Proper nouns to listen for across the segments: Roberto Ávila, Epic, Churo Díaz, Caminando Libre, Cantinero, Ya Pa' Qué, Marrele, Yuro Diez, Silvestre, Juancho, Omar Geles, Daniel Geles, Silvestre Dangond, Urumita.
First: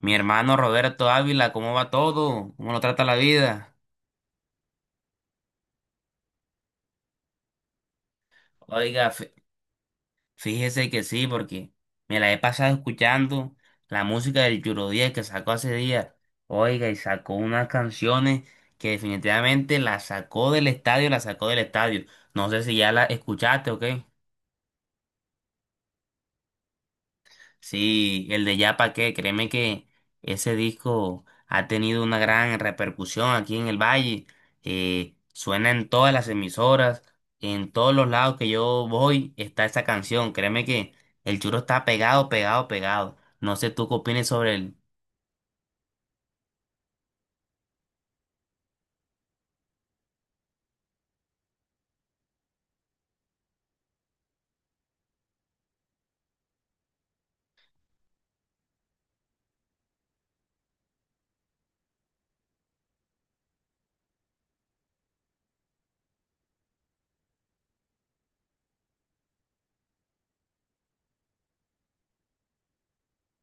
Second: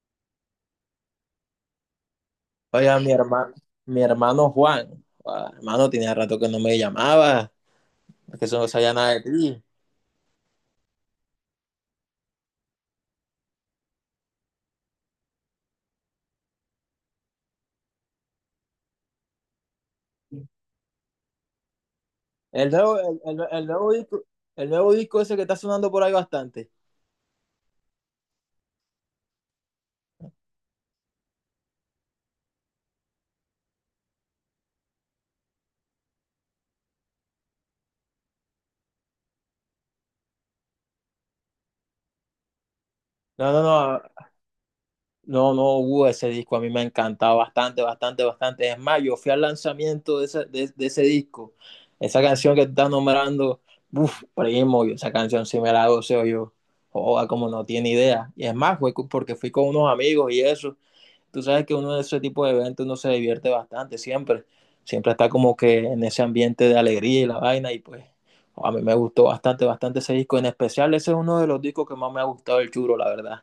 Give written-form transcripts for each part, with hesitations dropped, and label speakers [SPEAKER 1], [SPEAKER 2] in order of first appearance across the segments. [SPEAKER 1] Mi hermano Roberto Ávila, ¿cómo va todo? ¿Cómo lo
[SPEAKER 2] Oiga,
[SPEAKER 1] trata la vida?
[SPEAKER 2] mi hermano Juan, hermano, tenía rato que no me llamaba, que eso no sabía
[SPEAKER 1] Oiga,
[SPEAKER 2] nada de ti.
[SPEAKER 1] fíjese que sí, porque me la he pasado escuchando la música del Yuro Diez que sacó hace días. Oiga, y sacó unas canciones que definitivamente la sacó del estadio, la sacó del estadio. No sé
[SPEAKER 2] El
[SPEAKER 1] si ya
[SPEAKER 2] nuevo,
[SPEAKER 1] la
[SPEAKER 2] el
[SPEAKER 1] escuchaste o
[SPEAKER 2] nuevo
[SPEAKER 1] qué.
[SPEAKER 2] disco, el nuevo disco ese que está sonando por ahí bastante.
[SPEAKER 1] Sí, el de Ya Pa' Qué, créeme que ese disco ha tenido una gran repercusión aquí en el Valle. Suena en todas las emisoras, en todos los lados que yo voy está esa canción. Créeme que el churro está pegado, pegado, pegado.
[SPEAKER 2] No,
[SPEAKER 1] No
[SPEAKER 2] no,
[SPEAKER 1] sé tú qué
[SPEAKER 2] no,
[SPEAKER 1] opinas sobre el.
[SPEAKER 2] no, no, Hugo, ese disco a mí me ha encantado bastante, bastante, bastante. Es más, yo fui al lanzamiento de ese, de ese disco, esa canción que estás nombrando, uff, primo, yo esa canción sí me la goceo yo. Joda, como no tiene idea. Y es más, porque fui con unos amigos y eso. Tú sabes que uno de ese tipo de eventos uno se divierte bastante siempre. Siempre está como que en ese ambiente de alegría y la vaina, y pues a mí me gustó bastante, bastante ese disco. En especial, ese es uno de los discos que más me ha gustado el churo, la verdad.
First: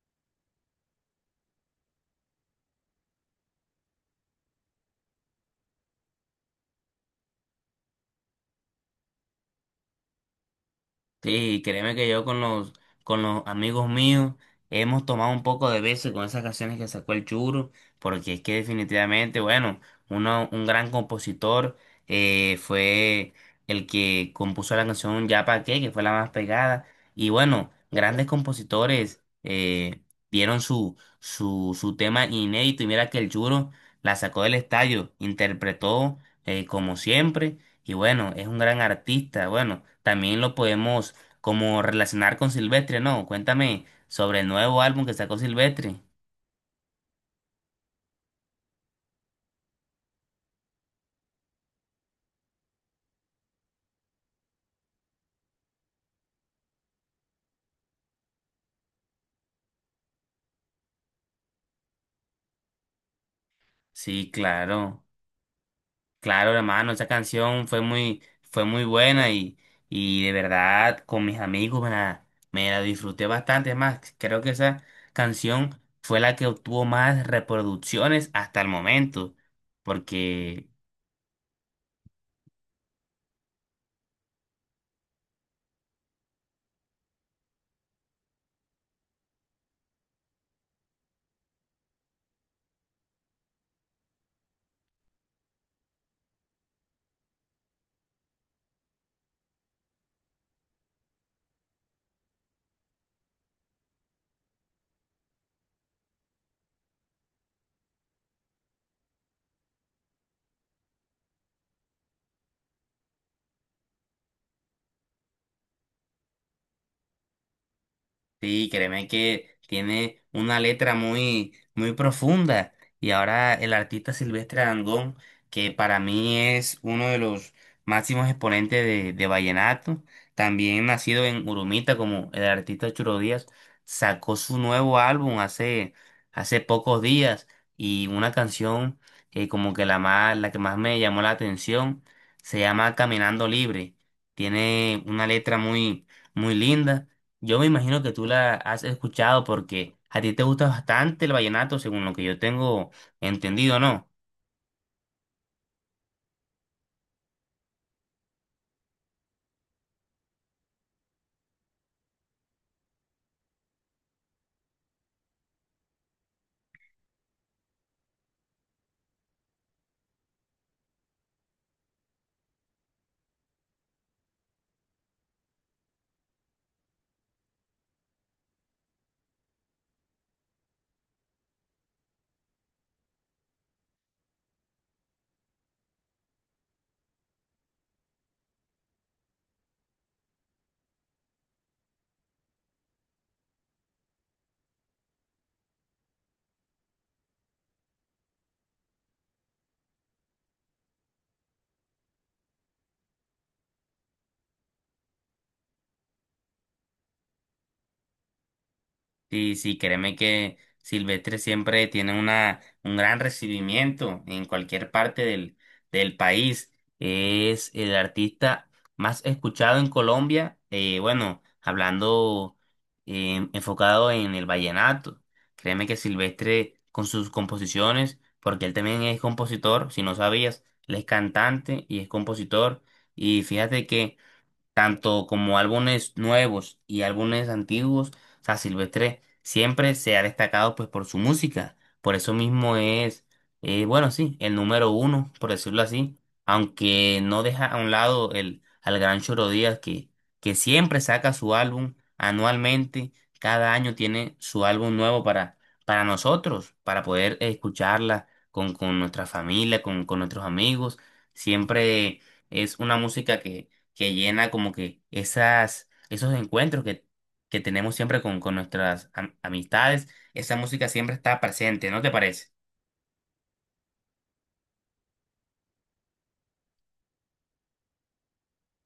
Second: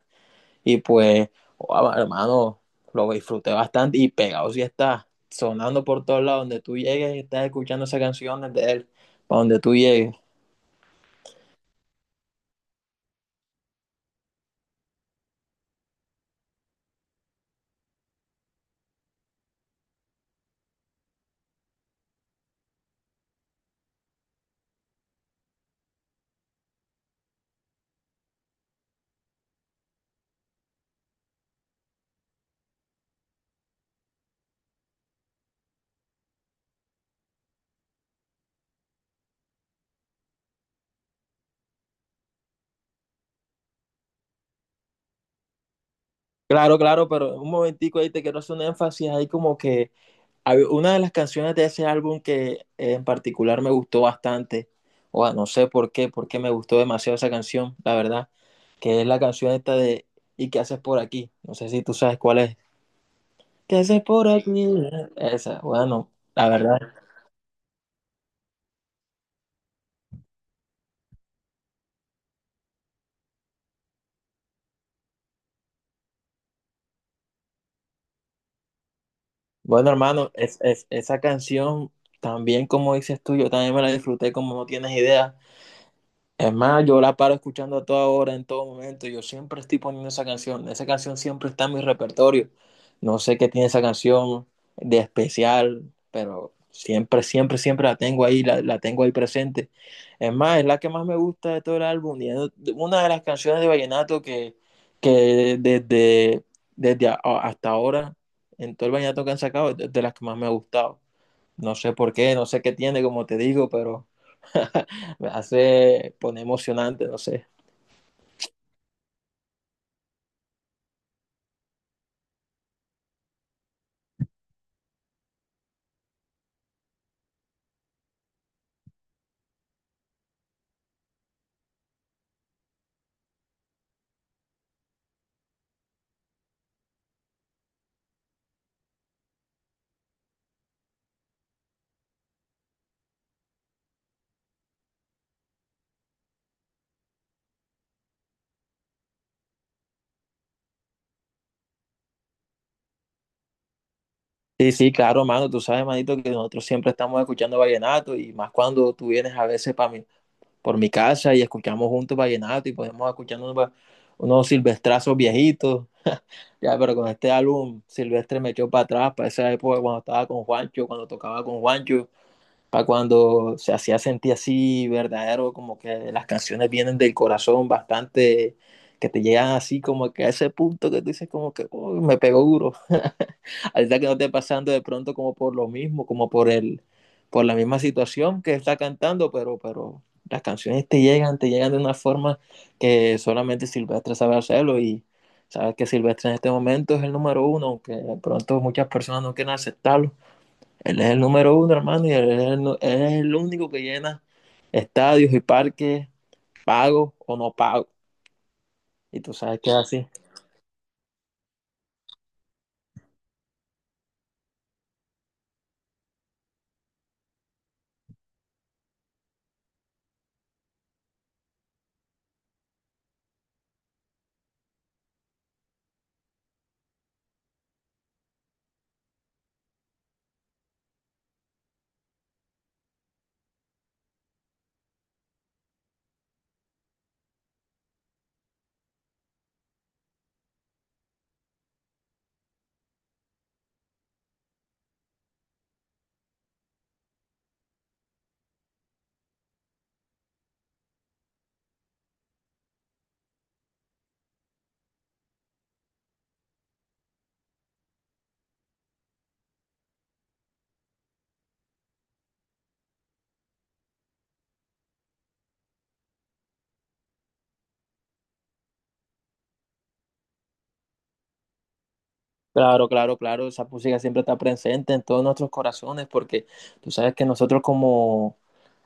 [SPEAKER 2] Y pues, oh, hermano, lo disfruté bastante y pegado sí está sonando por todos lados, donde tú llegues, estás escuchando esas canciones de él, para donde tú llegues.
[SPEAKER 1] Sí, créeme que yo con los amigos míos hemos tomado un poco de veces con esas canciones que sacó el Churo, porque es que definitivamente, bueno, uno, un gran compositor fue el que compuso la canción Ya Pa' Qué, que fue la más pegada, y bueno, grandes compositores dieron su tema inédito, y mira que el Churo la sacó del estadio, interpretó como siempre, y bueno, es un gran artista, bueno, también lo podemos como relacionar con Silvestre, ¿no? Cuéntame sobre el nuevo álbum que sacó Silvestre.
[SPEAKER 2] Claro, claro, pero un momentico ahí te quiero hacer un énfasis ahí como que una de las canciones de ese álbum que en particular me gustó bastante, o no sé por qué, porque me gustó demasiado esa canción, la verdad, que es la canción esta de ¿y qué haces por aquí? No sé si tú sabes cuál es. ¿Qué haces por
[SPEAKER 1] Sí,
[SPEAKER 2] aquí?
[SPEAKER 1] claro,
[SPEAKER 2] Esa, bueno, la
[SPEAKER 1] claro,
[SPEAKER 2] verdad.
[SPEAKER 1] hermano, esa canción fue muy buena y de verdad con mis amigos me la disfruté bastante. Es más, creo que esa canción fue la que obtuvo más reproducciones hasta el momento,
[SPEAKER 2] Bueno, hermano,
[SPEAKER 1] porque
[SPEAKER 2] esa canción también, como dices tú, yo también me la disfruté como no tienes idea. Es más, yo la paro escuchando a toda hora, en todo momento. Yo siempre estoy poniendo esa canción. Esa canción siempre está en mi repertorio. No sé qué tiene esa canción de especial, pero siempre, siempre, siempre la tengo ahí, la tengo ahí presente. Es más, es la que más me gusta de todo el álbum. Y es una de las canciones de vallenato que desde, desde a- hasta ahora, en todo el vallenato que han sacado, es de las que más me ha gustado. No sé por qué, no sé qué tiene, como te digo, pero... me hace poner emocionante, no sé.
[SPEAKER 1] sí, créeme que tiene una letra muy, muy profunda. Y ahora el artista Silvestre Dangond, que para mí es uno de los máximos exponentes de vallenato, también nacido en Urumita como el artista Churo Díaz, sacó su nuevo álbum hace pocos días y una canción que como que la más, la que más me llamó la atención se llama Caminando Libre. Tiene una letra muy, muy linda. Yo me imagino que tú la has escuchado porque a ti te gusta bastante el vallenato, según lo que yo tengo entendido, ¿no?
[SPEAKER 2] Sí, sí, claro, mano, tú sabes, manito, que nosotros siempre estamos escuchando vallenato, y más cuando tú vienes a veces para mi, por mi casa, y escuchamos juntos vallenato y podemos escuchar unos unos silvestrazos viejitos. Ya, pero con este álbum Silvestre me echó para atrás, para esa época cuando estaba con Juancho, cuando tocaba con Juancho, para cuando se hacía sentir así verdadero, como que las canciones vienen del corazón bastante, que te llegan así como que a ese punto que tú dices como que "Uy, me pegó duro". Ahorita que no esté pasando de pronto como por lo mismo, como por el, por la misma situación que está cantando, pero las canciones te llegan de una forma que solamente Silvestre sabe hacerlo. Y sabes que Silvestre en este momento es el número uno, aunque de pronto muchas personas no quieren aceptarlo. Él es el número uno, hermano, y él es el, él es el único que llena estadios y parques, pago o no pago. Y tú
[SPEAKER 1] Sí,
[SPEAKER 2] sabes que
[SPEAKER 1] sí,
[SPEAKER 2] es así.
[SPEAKER 1] créeme que Silvestre siempre tiene una, un gran recibimiento en cualquier parte del país. Es el artista más escuchado en Colombia, bueno, hablando, enfocado en el vallenato. Créeme que Silvestre con sus composiciones, porque él también es compositor, si no sabías, él es cantante y es compositor. Y fíjate que tanto como álbumes nuevos y álbumes antiguos, o sea, Silvestre siempre se ha destacado pues por su música, por eso mismo es, bueno, sí, el número uno, por decirlo así, aunque no deja a un lado el, al gran Choro Díaz que siempre saca su álbum anualmente, cada año tiene su álbum nuevo para nosotros, para poder escucharla con nuestra familia, con nuestros amigos, siempre es una música que llena como que esas, esos encuentros que tenemos siempre con nuestras amistades. Esa música siempre está presente, ¿no te parece?
[SPEAKER 2] Claro, claro, claro, esa música siempre está presente en todos nuestros corazones porque tú sabes que nosotros como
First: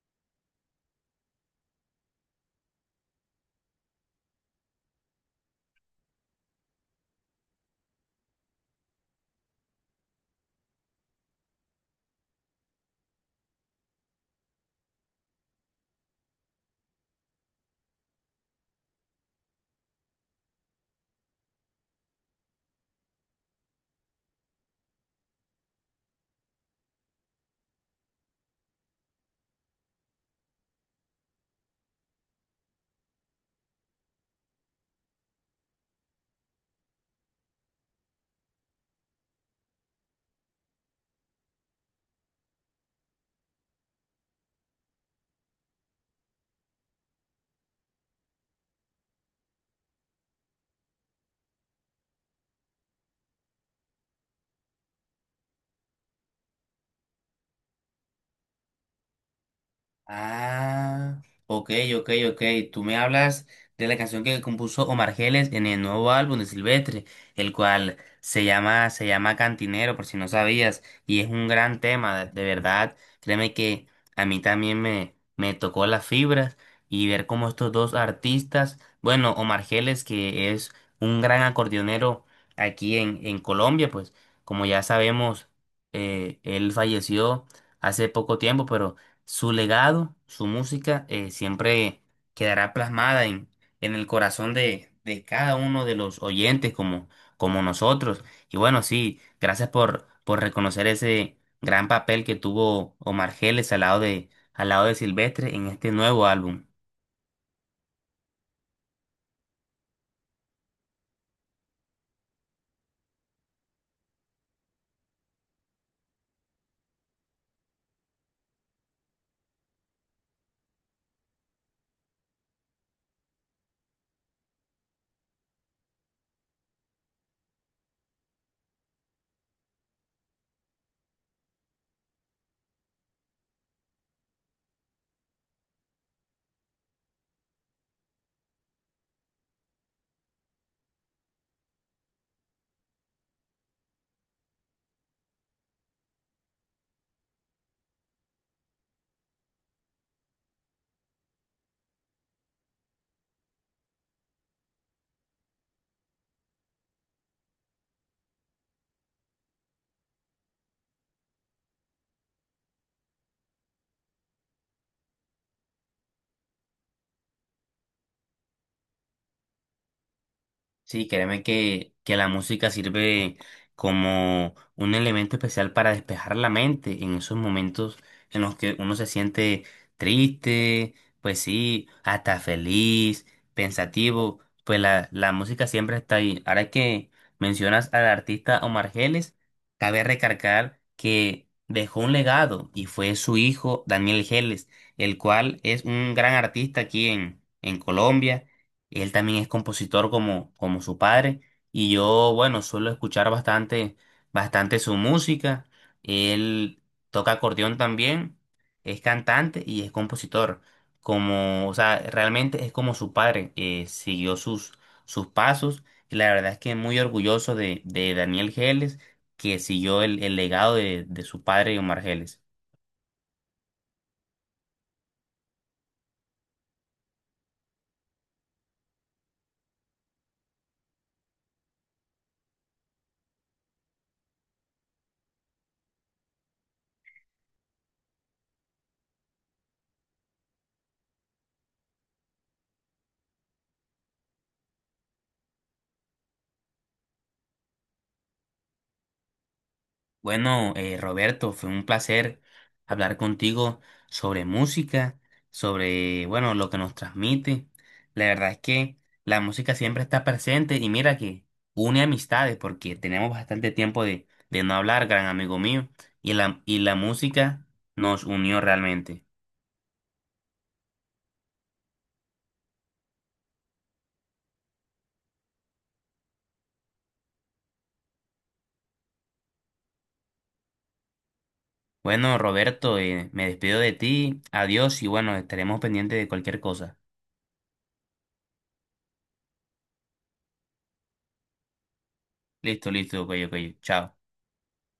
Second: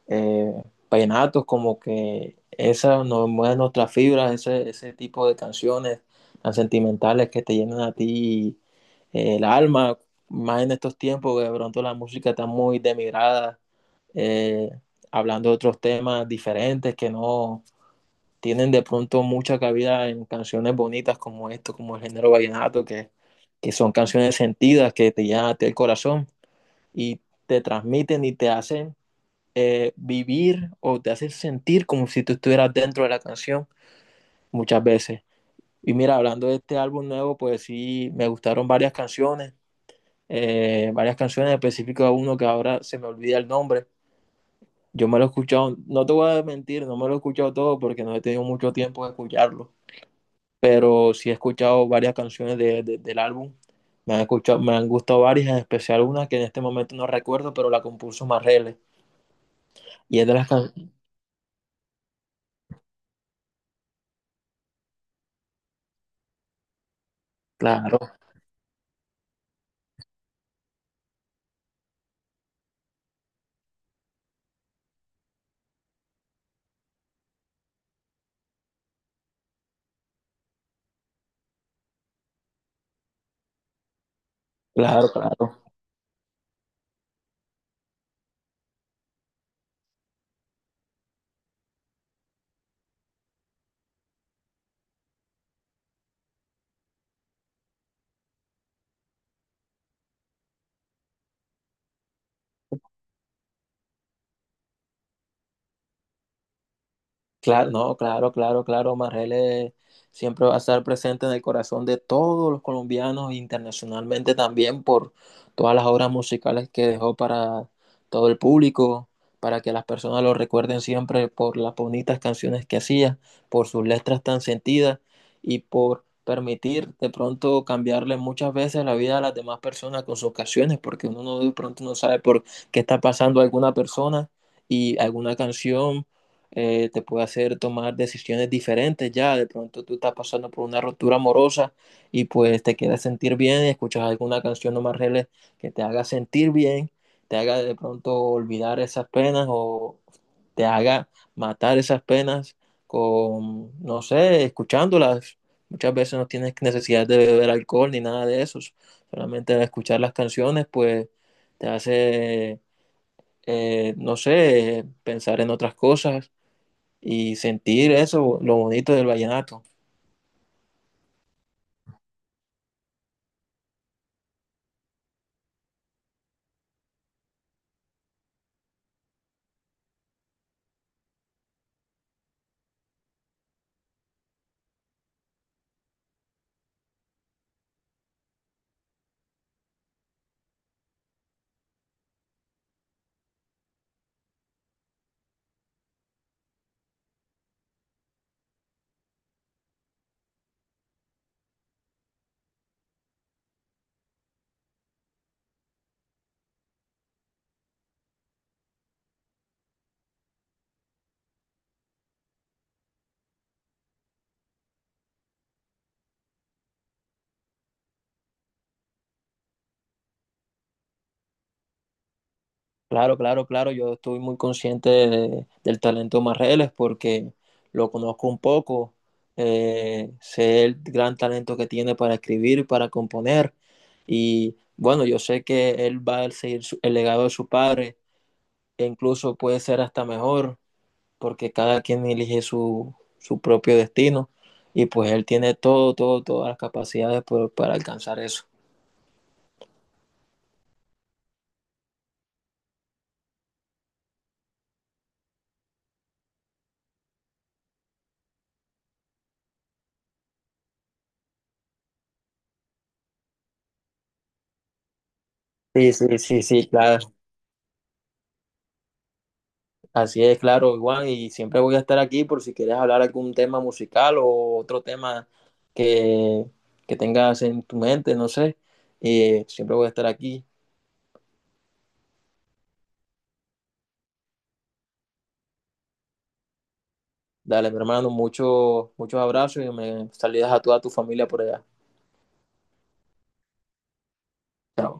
[SPEAKER 2] eh, vallenatos, como que esas nos mueven nuestras fibras, ese tipo de canciones tan sentimentales que te llenan a ti el alma, más en estos tiempos que de pronto la música está muy demigrada, eh, hablando de otros temas diferentes que no tienen de pronto mucha cabida en canciones bonitas como esto, como el género vallenato, que son canciones sentidas que te llenan a ti el corazón y te transmiten y te hacen vivir, o te hace sentir como si tú estuvieras dentro de la canción muchas veces. Y mira, hablando de este álbum nuevo, pues sí, me gustaron varias canciones en específicas, uno que ahora se me olvida el nombre. Yo me lo he escuchado, no te voy a mentir, no me lo he escuchado todo porque no he tenido mucho tiempo de escucharlo, pero sí he escuchado varias canciones del álbum. Me han escuchado, me han gustado varias, en especial una que en este momento no recuerdo, pero la compuso Marrele. Y es de las canciones.
[SPEAKER 1] Ah, ok, ok, ok. Tú me hablas de la canción que compuso Omar Geles en el nuevo álbum de Silvestre, el cual
[SPEAKER 2] Claro,
[SPEAKER 1] se llama Cantinero, por si no sabías, y es un gran tema, de verdad. Créeme que a mí también me tocó las fibras y ver cómo estos dos artistas, bueno, Omar Geles, que es un gran acordeonero aquí en Colombia, pues como ya
[SPEAKER 2] claro,
[SPEAKER 1] sabemos,
[SPEAKER 2] claro.
[SPEAKER 1] él falleció hace poco tiempo, pero su legado, su música, siempre quedará plasmada en el corazón de cada uno de los oyentes como, como nosotros. Y bueno, sí, gracias por reconocer ese gran papel que tuvo Omar Geles al lado de Silvestre en este nuevo álbum.
[SPEAKER 2] Claro, no, claro, claro, claro. Marrele siempre va a estar presente en el corazón de todos los colombianos, internacionalmente también, por todas las obras musicales que dejó para todo el público, para que las personas lo recuerden siempre por las bonitas canciones que hacía, por sus letras tan sentidas y por permitir de pronto cambiarle muchas veces la vida a las demás personas con sus canciones, porque uno no, de pronto no sabe por qué está pasando alguna persona y alguna canción te puede hacer tomar decisiones diferentes ya. De pronto tú estás pasando por una ruptura amorosa y pues te quieres sentir bien, y escuchas alguna canción o más que te haga sentir bien, te haga de pronto olvidar esas penas, o te haga matar esas penas con, no sé, escuchándolas. Muchas veces no tienes necesidad de beber alcohol ni nada de eso. Solamente escuchar las canciones, pues te hace, no sé, pensar en otras cosas y sentir eso, lo bonito del vallenato.
[SPEAKER 1] Sí, créeme que la música sirve como un elemento especial para despejar la mente en esos momentos en los que uno se siente triste, pues sí, hasta feliz, pensativo, pues la música siempre está ahí. Ahora que mencionas al artista Omar Geles, cabe recargar que dejó un legado y fue su hijo Daniel Geles, el cual es un gran artista aquí en Colombia y él también es compositor como, como su padre. Y yo, bueno, suelo escuchar bastante, bastante su música. Él toca acordeón también, es cantante y es compositor. Como, o sea, realmente es como su padre, siguió sus pasos. Y la verdad es que muy orgulloso de Daniel Geles, que siguió el legado de su padre, Omar Geles.
[SPEAKER 2] Claro, claro, claro, yo estoy muy consciente del talento de Marreles, porque lo conozco un poco, sé el gran talento que tiene para escribir, para componer, y bueno, yo sé que él va a seguir el legado de su padre, e incluso puede ser hasta mejor, porque cada quien elige su, su propio destino, y pues él tiene todo, todo, todas las capacidades para alcanzar eso.
[SPEAKER 1] Bueno, Roberto, fue un placer hablar contigo sobre música, sobre, bueno, lo que nos transmite. La verdad es que la música siempre está presente y mira que une amistades porque tenemos bastante tiempo de no hablar, gran amigo mío,
[SPEAKER 2] Sí, sí, sí, sí,
[SPEAKER 1] y la
[SPEAKER 2] claro.
[SPEAKER 1] música nos unió realmente.
[SPEAKER 2] Así es, claro, Juan, y siempre voy a estar aquí por si quieres hablar algún tema musical o otro tema que, que tengas en tu mente, no sé. Siempre voy a estar aquí.
[SPEAKER 1] Bueno, Roberto, me despido de ti, adiós y bueno, estaremos pendientes de cualquier cosa.
[SPEAKER 2] Dale, mi hermano, muchos muchos abrazos, y me salidas a toda tu familia por allá.
[SPEAKER 1] Listo, listo, ok, ok, chao.
[SPEAKER 2] Chao.